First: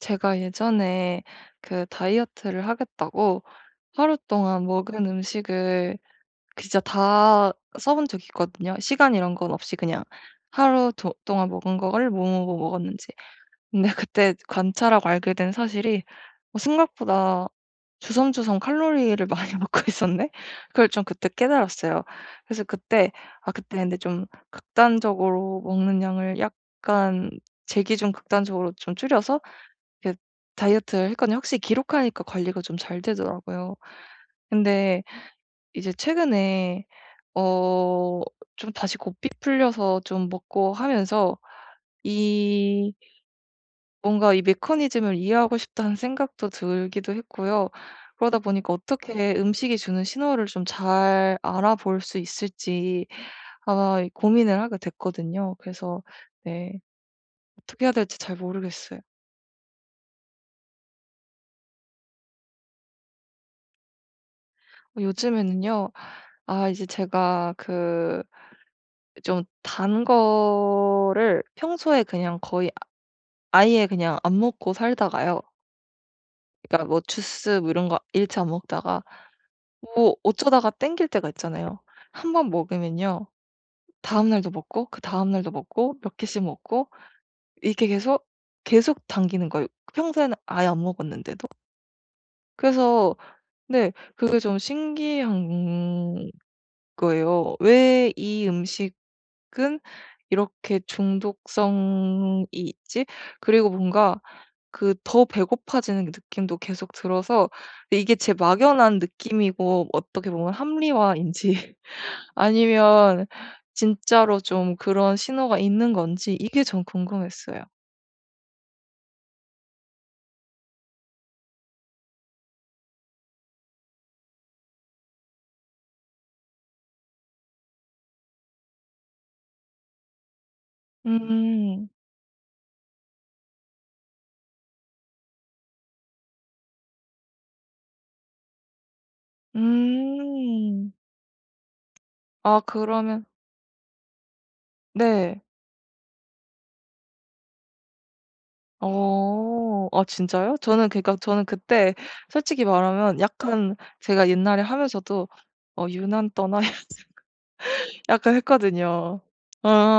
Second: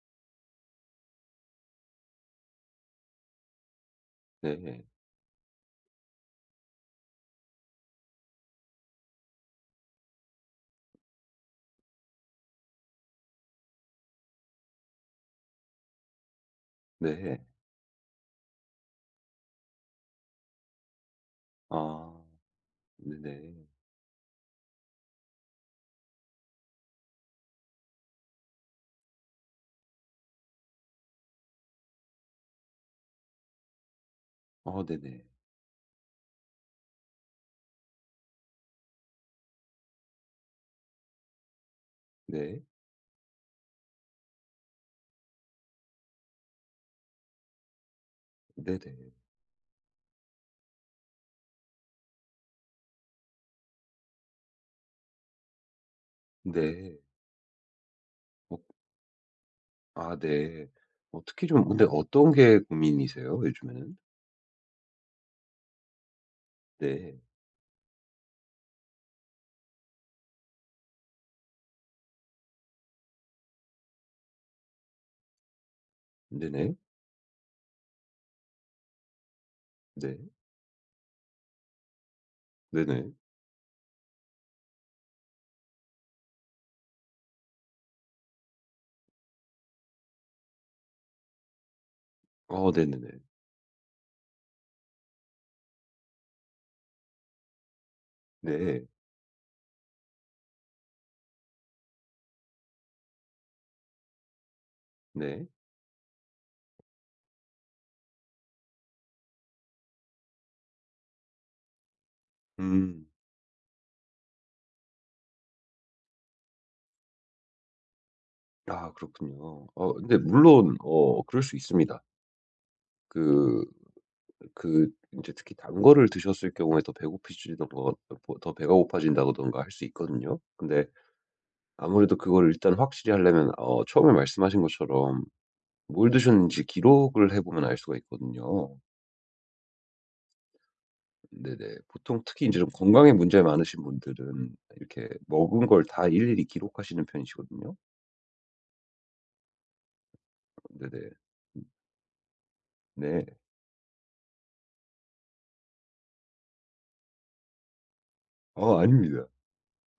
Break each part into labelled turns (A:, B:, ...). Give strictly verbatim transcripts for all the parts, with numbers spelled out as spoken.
A: 제가 예전에 그 다이어트를 하겠다고 하루 동안
B: 네.
A: 먹은 음식을 그 진짜 다 써본 적이 있거든요. 시간 이런 건 없이 그냥 하루 도- 동안 먹은 거를 뭐뭐뭐 먹었는지. 근데 그때 관찰하고 알게 된 사실이 어,
B: 네.
A: 생각보다 주섬주섬 칼로리를 많이 먹고 있었네? 그걸 좀 그때 깨달았어요.
B: 아.
A: 그래서 그때, 아,
B: 네네.
A: 그때 근데 좀 극단적으로 먹는 양을 약간 제 기준 극단적으로 좀 줄여서 그 다이어트를 했거든요. 확실히 기록하니까 관리가 좀 잘 되더라고요.
B: 아
A: 근데
B: 네네.
A: 이제 최근에 어 좀 다시 고삐 풀려서 좀 먹고 하면서
B: 네.
A: 이 뭔가 이 메커니즘을 이해하고 싶다는 생각도 들기도 했고요. 그러다 보니까
B: 네네.
A: 어떻게 음식이 주는 신호를 좀 잘 알아볼 수 있을지 아마 이 고민을 하게 됐거든요. 그래서 네,
B: 네.
A: 어떻게 해야 될지 잘
B: 어
A: 모르겠어요.
B: 아 네. 어 특히 좀 근데 어떤 게 고민이세요, 요즘에는?
A: 요즘에는요. 아 이제
B: 네.
A: 제가 그 좀 단 거를 평소에 그냥 거의 아예 그냥 안 먹고 살다가요.
B: 네네.
A: 그러니까 뭐 주스 뭐 이런 거 일체 안 먹다가 뭐
B: 네.
A: 어쩌다가 땡길 때가 있잖아요. 한 번
B: 네네.
A: 먹으면요. 다음 날도 먹고 그다음 날도 먹고 몇 개씩 먹고 이게 계속, 계속 당기는 거예요. 평소에는 아예 안 먹었는데도.
B: 어 네네네.
A: 그래서 네, 그게 좀 신기한 거예요. 왜 이
B: 네.
A: 음식은 이렇게 중독성이 있지? 그리고 뭔가 그 더
B: 네.
A: 배고파지는 느낌도 계속 들어서 이게 제 막연한 느낌이고 어떻게 보면 합리화인지
B: 음.
A: 아니면 진짜로 좀 그런 신호가 있는 건지 이게 전 궁금했어요.
B: 아 그렇군요. 어 근데 물론 어 그럴 수 있습니다. 그 그 인제 특히 단 거를 드셨을 경우에 더 배고프시던가 더 더 배가 고파진다든가 할 수 있거든요. 근데
A: 음.
B: 아무래도 그걸 일단 확실히 하려면 어 처음에 말씀하신 것처럼 뭘 드셨는지 기록을 해 보면 알 수가 있거든요.
A: 음.
B: 네네. 보통 특히 이제
A: 아
B: 좀 건강에
A: 그러면
B: 문제 많으신 분들은 이렇게
A: 네.
B: 먹은 걸 다 일일이 기록하시는 편이시거든요.
A: 어. 아 진짜요? 저는
B: 네네.
A: 그러니까 저는
B: 음
A: 그때 솔직히 말하면
B: 네.
A: 약간 제가 옛날에 하면서도 '어 유난 떠나.' 약간
B: 아
A: 했거든요.
B: 아닙니다.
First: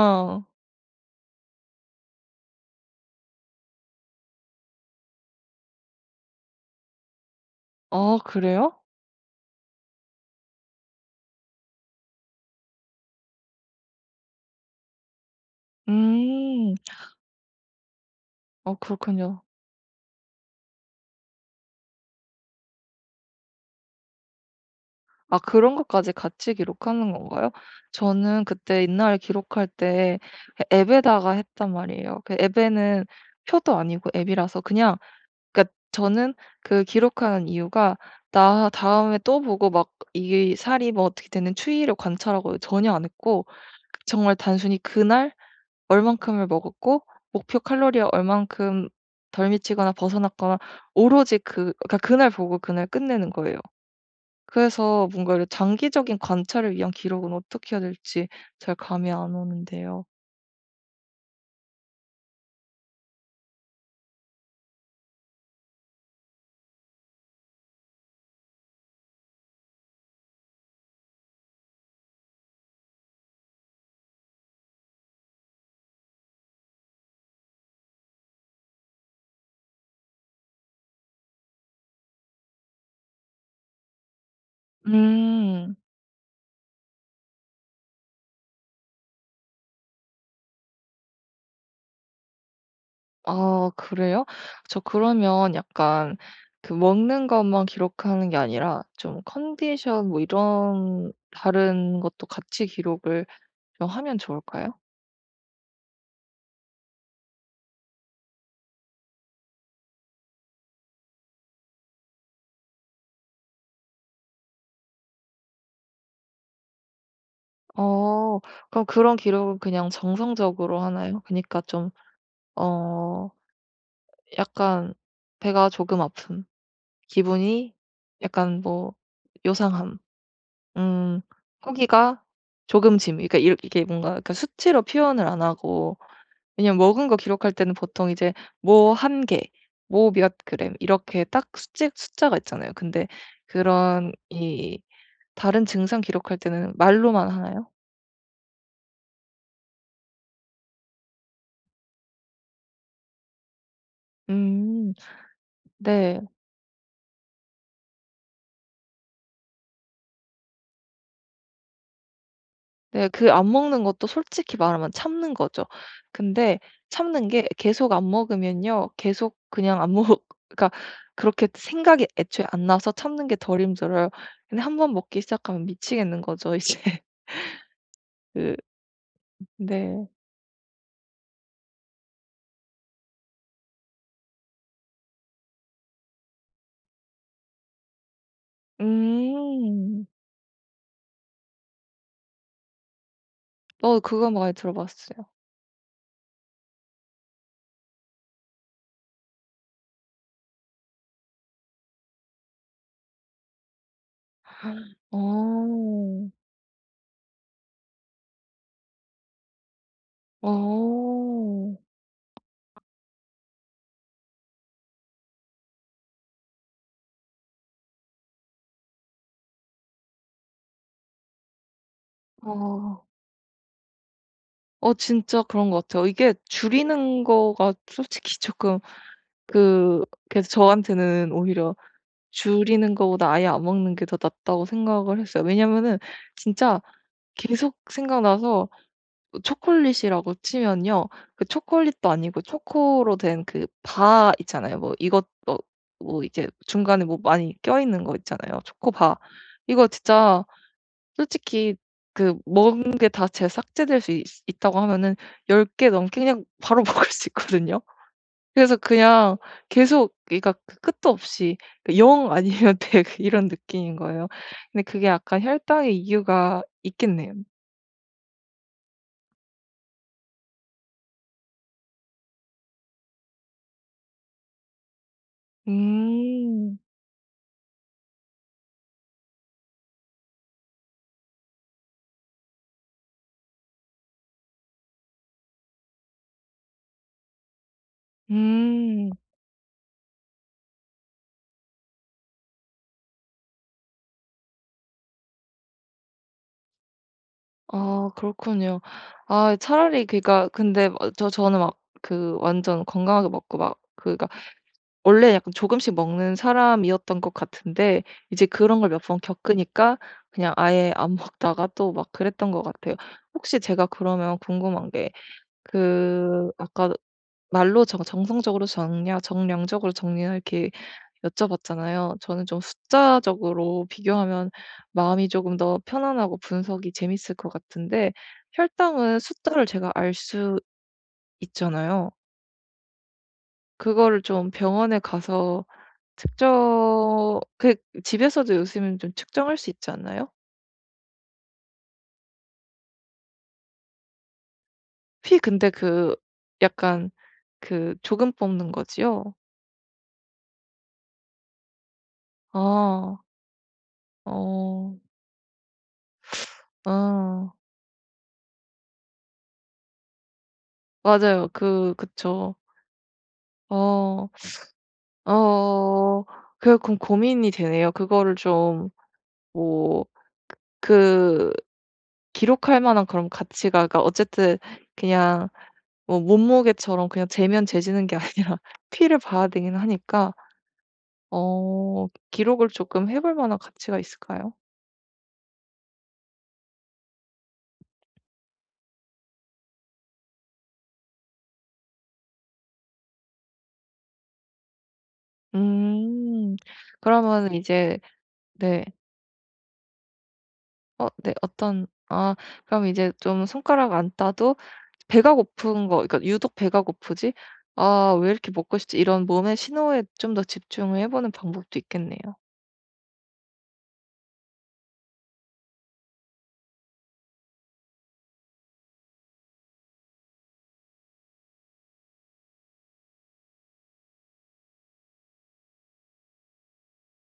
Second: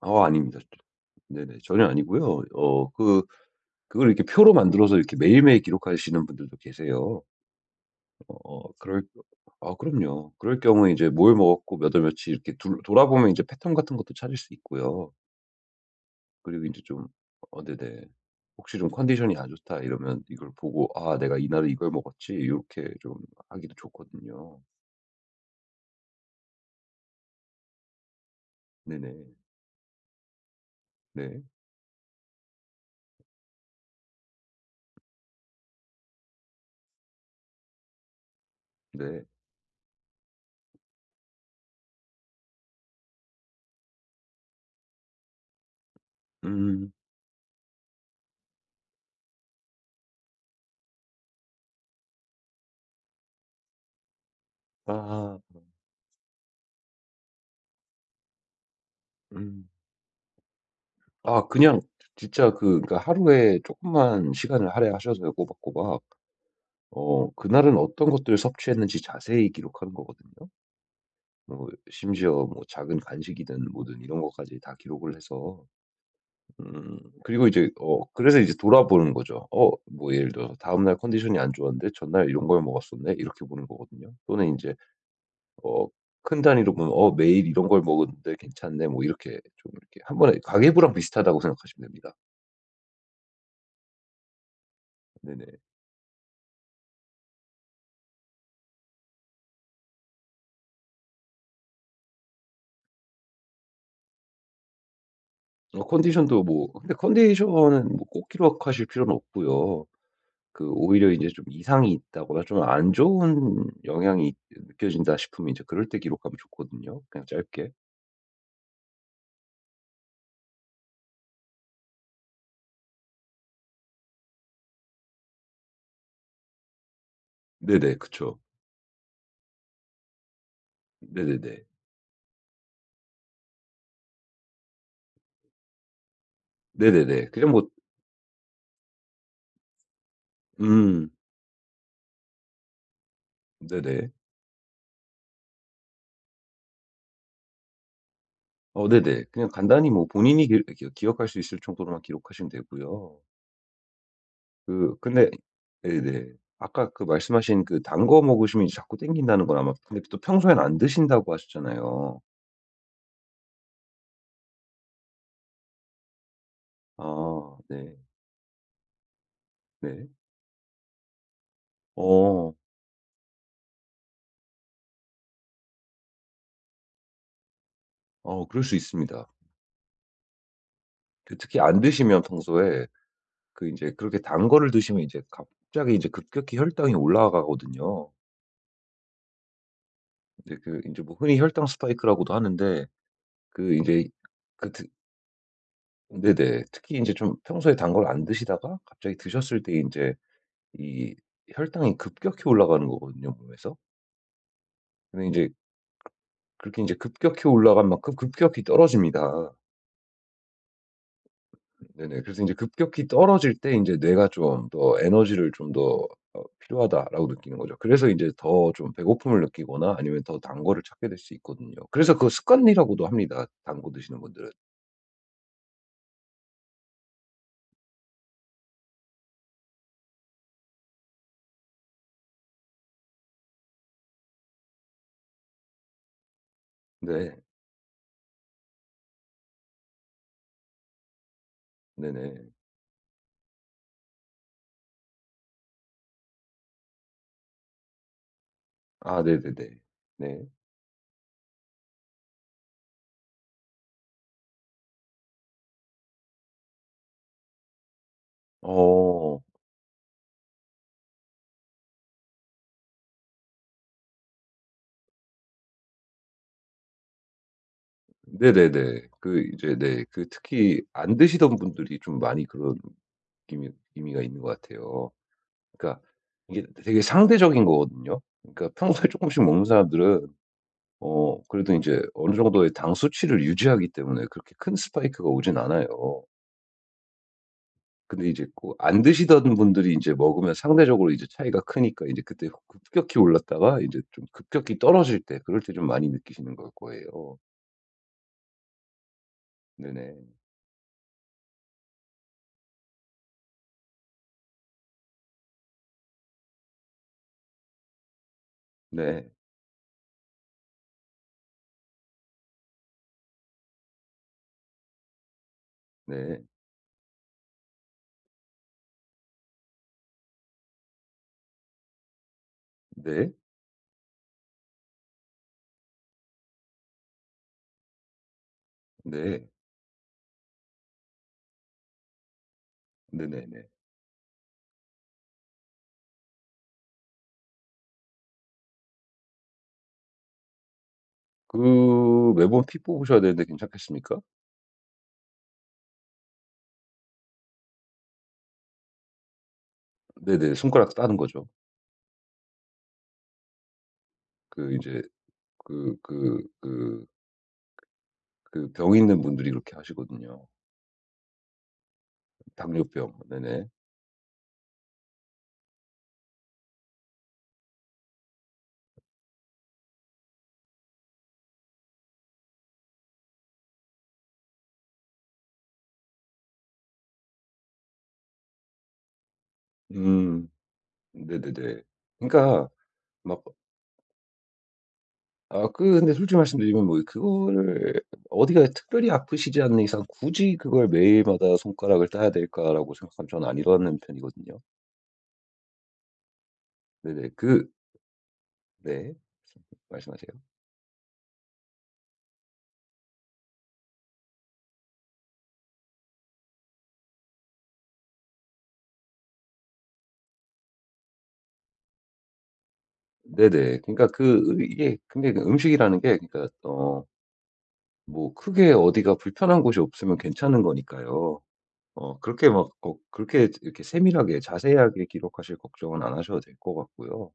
B: 아 아닙니다. 네네. 전혀 아니고요. 어 그 그걸 이렇게 표로 만들어서 이렇게 매일매일 기록하시는 분들도 계세요.
A: 아
B: 어
A: 그래요?
B: 그럴 아 그럼요. 그럴 경우에 이제 뭘 먹었고 몇월 며칠 이렇게 둘 돌아보면 이제 패턴 같은 것도 찾을 수 있고요. 그리고 이
A: 음.
B: 제 좀 어 네네.
A: 아
B: 혹시 좀 컨디션이
A: 그렇군요.
B: 안 좋다 이러면 이걸 보고 '아 내가 이날에 이걸 먹었지.' 이렇게 좀 하기도 좋거든요.
A: 아 그런 것까지 같이 기록하는 건가요? 저는 그때
B: 네네.
A: 옛날에 기록할 때 앱에다가
B: 네.
A: 했단 말이에요. 그 앱에는 표도 아니고 앱이라서 그냥 그러니까 저는 그 기록하는 이유가 나 다음에
B: 네.
A: 또 보고 막 이 살이 뭐 어떻게 되는 추이를 관찰하고 전혀 안 했고 정말 단순히 그날 얼만큼을
B: 음.
A: 먹었고 목표 칼로리에 얼만큼 덜 미치거나 벗어났거나 오로지 그 그러니까 그날 보고 그날 끝내는 거예요. 그래서 뭔가
B: 아.
A: 이런 장기적인 관찰을 위한 기록은 어떻게 해야 될지 잘 감이 안
B: 음.
A: 오는데요.
B: 아 그냥 진짜 그 그러니까 하루에 조금만 시간을 할애하셔서요 꼬박꼬박. 어 그날은 어떤 것들을 섭취했는지 자세히 기록하는 거거든요. 뭐 심지어 뭐 작은 간식이든 뭐든 이런 것까지 다 기록을 해서 음 그리고 이제 어 그래서 이제 돌아보는 거죠. 어 뭐 예를 들어서 '다음 날 컨디션이 안 좋았는데 전날 이런 걸 먹었었네.' 이렇게 보는 거거든요. 또는 이제
A: 음.
B: 어 큰 단위로 보면 '어 매일 이런 걸 먹었는데 괜찮네.' 뭐 이렇게 좀 이렇게 한 번에 가계부랑 비슷하다고 생각하시면 됩니다.
A: 아 그래요? 저
B: 네네.
A: 그러면 약간 그 먹는 것만 기록하는 게 아니라 좀 컨디션 뭐 이런 다른 것도 같이 기록을 좀 하면 좋을까요?
B: 어 컨디션도 뭐 근데 컨디션은 뭐 꼭 기록하실 필요는 없고요. 그 오히려 이제 좀 이상이 있다거나 좀 안 좋은 영향이 있- 느껴진다 싶으면 이제 그럴 때 기록하면 좋거든요 그냥 짧게.
A: 어 그럼 그런 기록은 그냥 정성적으로 하나요? 그니까 러좀어 약간 배가 조금 아픔, 기분이
B: 네네. 그쵸.
A: 약간 뭐 요상함, 음
B: 네네네.
A: 허기가 조금 짐 그러니까 이렇게 뭔가 그러니까 수치로 표현을 안 하고 왜냐면 먹은 거
B: 네네네. 그냥
A: 기록할
B: 뭐
A: 때는 보통 이제 뭐 한 개, 뭐 몇 그램
B: 음
A: 이렇게 딱숫 숫자가 있잖아요. 근데
B: 네네.
A: 그런 이 다른 증상 기록할 때는 말로만 하나요?
B: 어 네네. 그냥 간단히 뭐 본인이 기 기 기억할 수 있을 정도로만 기록하시면 되고요.
A: 음.
B: 그 근데
A: 네.
B: 네네. 아까 그 말씀하신 그 단거 먹으시면 이제 자꾸 땡긴다는 건 아마 근데 또 평소엔 안 드신다고 하셨잖아요.
A: 네. 그 안 먹는 것도 솔직히 말하면 참는 거죠. 근데 참는 게
B: 아
A: 계속
B: 네.
A: 안 먹으면요. 계속 그냥 안 먹
B: 네.
A: 그러니까 그렇게 생각이 애초에
B: 어.
A: 안 나서 참는 게 덜 힘들어요. 근데 한번 먹기 시작하면 미치겠는 거죠 이제.
B: 어
A: 그
B: 그럴 수 있습니다.
A: 네.
B: 그 특히 안 드시면 평소에 그 이제 그렇게 단 거를 드시면 이제 갑자기 이제 급격히 혈당이 올라가거든요.
A: 음.
B: 근데 그 이제 뭐 흔히 혈당 스파이크라고도 하는데 그 이제
A: 어 그거 많이
B: 그 특-
A: 들어봤어요.
B: 네네. 특히 이제 좀 평소에 단 걸 안 드시다가 갑자기 드셨을 때 이제 이 혈당이 급격히 올라가는 거거든요 몸에서. 근데 이제
A: 어.
B: 그렇게 이제 급격히 올라간 만큼 급격히 떨어집니다.
A: 어.
B: 네네. 그래서 이제 급격히 떨어질 때 이제 뇌가 좀 더 에너지를 좀 더 어 '필요하다.'라고 느끼는 거죠. 그래서 이제 더 좀 배고픔을 느끼거나 아니면 더 단 거를 찾게 될 수 있거든요. 그래서 그거
A: 아.
B: 습관이라고도 합니다, 단거 드시는 분들은.
A: 어 진짜 그런 것 같아요. 이게 줄이는 거가 솔직히 조금 그 그래서 저한테는 오히려 줄이는 거보다 아예 안 먹는 게 더 낫다고 생각을 했어요. 왜냐면은 진짜
B: 네.
A: 계속 생각나서 초콜릿이라고 치면요. 그 초콜릿도 아니고
B: 네네.
A: 초코로 된 그 바 있잖아요. 뭐 이것 뭐 뭐 이제 중간에 뭐 많이 껴있는 거 있잖아요. 초코바.
B: 아 네네네.
A: 이거
B: 네.
A: 진짜 솔직히 그 먹은 게 다 제 삭제될 수 있 있다고 하면은 열 개 넘게 그냥 바로 먹을 수 있거든요. 그래서 그냥
B: 어.
A: 계속 그러니까 그 끝도 없이 그 영 아니면 백영 이런 느낌인 거예요. 근데 그게 약간 혈당의 이유가 있겠네요.
B: 네네네. 그 이제 네 그 특히 안 드시던 분들이 좀 많이 그런 느낌이 의미가 있는 것 같아요. 그러니까 이게
A: 음.
B: 되게 상대적인 거거든요. 그러니까 평소에 쪼끔씩 먹는 사람들은 어 그래도 이제 어느 정도의 당 수치를 유지하기 때문에 그렇게 큰 스파이크가 오진 않아요. 근데 이제 꼭 안
A: 음.
B: 드시던 분들이 이제 먹으면 상대적으로 이제 차이가 크니까 이제 그때 급격히 올랐다가 이제 좀 급격히 떨어질 때 그럴 때 좀 많이 느끼시는 걸 거예요.
A: 아 그렇군요. 아 차라리
B: 네네.
A: 그니까 근데 막 저 저는 막 그 완전 건강하게 먹고 막 그니까 원래 약간 조금씩 먹는 사람이었던 것 같은데 이제 그런 걸 몇 번
B: 네.
A: 겪으니까 그냥 아예 안 먹다가 또 막 그랬던 것 같아요. 혹시 제가 그러면 궁금한 게
B: 네.
A: 그 아까 말로 정 정성적으로 정량 정량적으로 정리나 이렇게 여쭤봤잖아요. 저는 좀
B: 네.
A: 숫자적으로 비교하면 마음이 조금 더 편안하고 분석이 재밌을 것 같은데 혈당은
B: 네.
A: 숫자를 제가 알 수 있잖아요.
B: 네네네.
A: 그거를 좀 병원에 가서 측정 그 집에서도 요즘은 좀 측정할 수 있지 않나요?
B: 그 매번 피 뽑으셔야 되는데 괜찮겠습니까?
A: 피 근데 그 약간 그 조금 뽑는 거지요?
B: 네네. 손가락 따는 거죠.
A: 아.
B: 그 이제
A: 어.
B: 그 그 그
A: 아.
B: 그 병 있는 분들이 그렇게 하시거든요.
A: 맞아요. 그 그쵸.
B: 당뇨병. 네네.
A: 어. 어. 그럼 고민이 되네요. 그거를 좀 뭐 그 기록할 만한 그런 가치가 그러니까 어쨌든 그냥 뭐 몸무게처럼 그냥 재면 재지는 게 아니라 피를 봐야 되긴 하니까
B: 음. 네네네.
A: 어
B: 그러니까
A: 기록을 조금 해볼
B: 막
A: 만한 가치가 있을까요?
B: 아 그 근데 솔직히 말씀드리면 뭐 그거를 어디가 특별히 아프시지 않는 이상 '굳이 그걸 매일마다 손가락을 따야 될까?'라고 생각하면 저는 안 일어나는 편이거든요.
A: 음.
B: 네네.
A: 그러면
B: 그
A: 이제 네.
B: 네. 말씀하세요.
A: 어 네 어떤 아 그럼 이제 좀 손가락 안 따도 배가 고픈 거 그러니까 유독 배가 고프지 '아 왜 이렇게 먹고 싶지?' 이런 몸의 신호에 좀 더 집중을 해 보는 방법도 있겠네요.
B: 네네. 그러니까 그 이게 근데 그 음식이라는 게 그러니까 어 뭐 크게 어디가 불편한 곳이 없으면 괜찮은 거니까요. 어 그렇게 막 거 그렇게 이렇게 세밀하게 자세하게 기록하실 걱정은 안 하셔도 될 것 같고요.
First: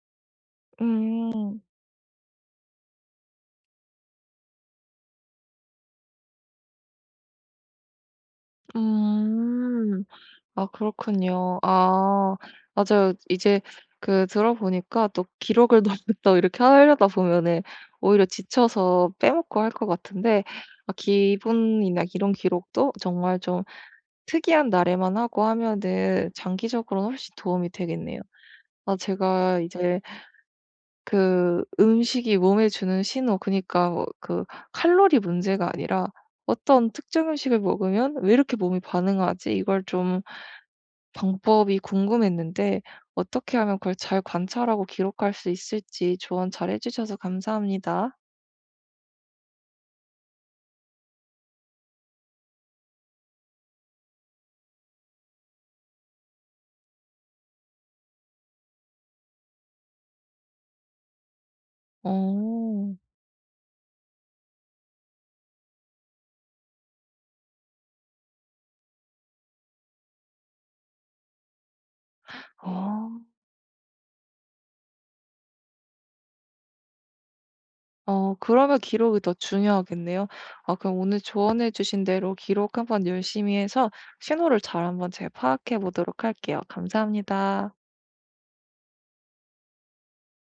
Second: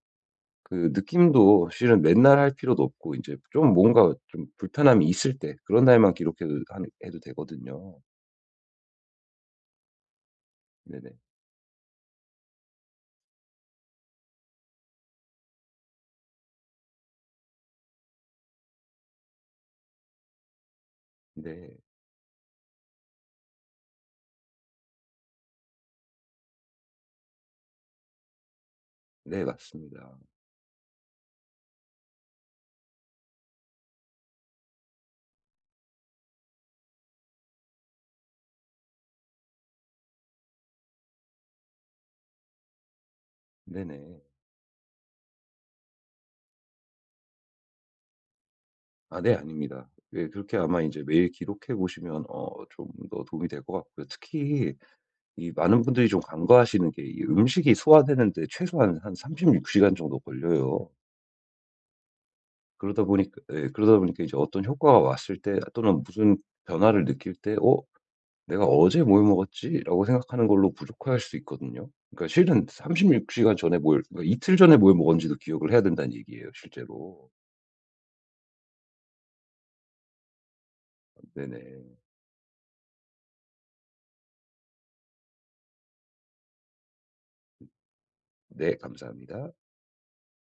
B: 그
A: 음.
B: 느낌도 실은 맨날 할 필요도 없고 이제 좀 뭔가 좀 불편함이 있을 때 그런 날만 기록해도 한- 해도 되거든요.
A: 음. 아
B: 네네.
A: 그렇군요. 아 맞아요. 이제 그 들어 보니까 또 기록을 너무 또 이렇게 하려다 보면은 오히려 지쳐서 빼먹고 할 것 같은데 아
B: 네.
A: 기분이나 이런 기록도 정말 좀 특이한 날에만 하고 하면은 장기적으로는 훨씬 도움이 되겠네요. 아
B: 네
A: 제가 이제
B: 맞습니다.
A: 그 음식이 몸에 주는 신호 그니까 뭐그 칼로리 문제가 아니라 '어떤 특정 음식을 먹으면 왜 이렇게 몸이 반응하지?' 이걸 좀 방법이 궁금했는데 어떻게 하면 그걸 잘
B: 네네.
A: 관찰하고 기록할 수 있을지 조언 잘해 주셔서 감사합니다.
B: 아 네 아닙니다. 예 그렇게 아마 이제 매일 기록해 보시면 어 좀 더 도움이 될 것 같고요. 특히 이 많은 분들이 좀 간과하시는 게이 음식이 소화되는 데 최소한 한 삼십육 시간 정도 걸려요.
A: 어.
B: 그러다 보니까 예 그러다 보니까 이제 어떤 효과가 왔을 때 또는 무슨 변화를 느낄 때 '어? 내가 어제 뭘 먹었지?'라고 생각하는 걸로 부족할 수 있거든요. 그러니까 실은
A: 어.
B: 삼십육 시간 전에 뭘 그러니까 이틀 전에 뭘 먹었는지도 기억을 해야 된다는 얘기예요 실제로.
A: 어 그러면 기록이 더 중요하겠네요. 아 그럼 오늘 조언해
B: 네네.
A: 주신 대로 기록 한번 열심히 해서 신호를 잘 한번 잘 파악해 보도록 할게요. 감사합니다.
B: 네 감사합니다.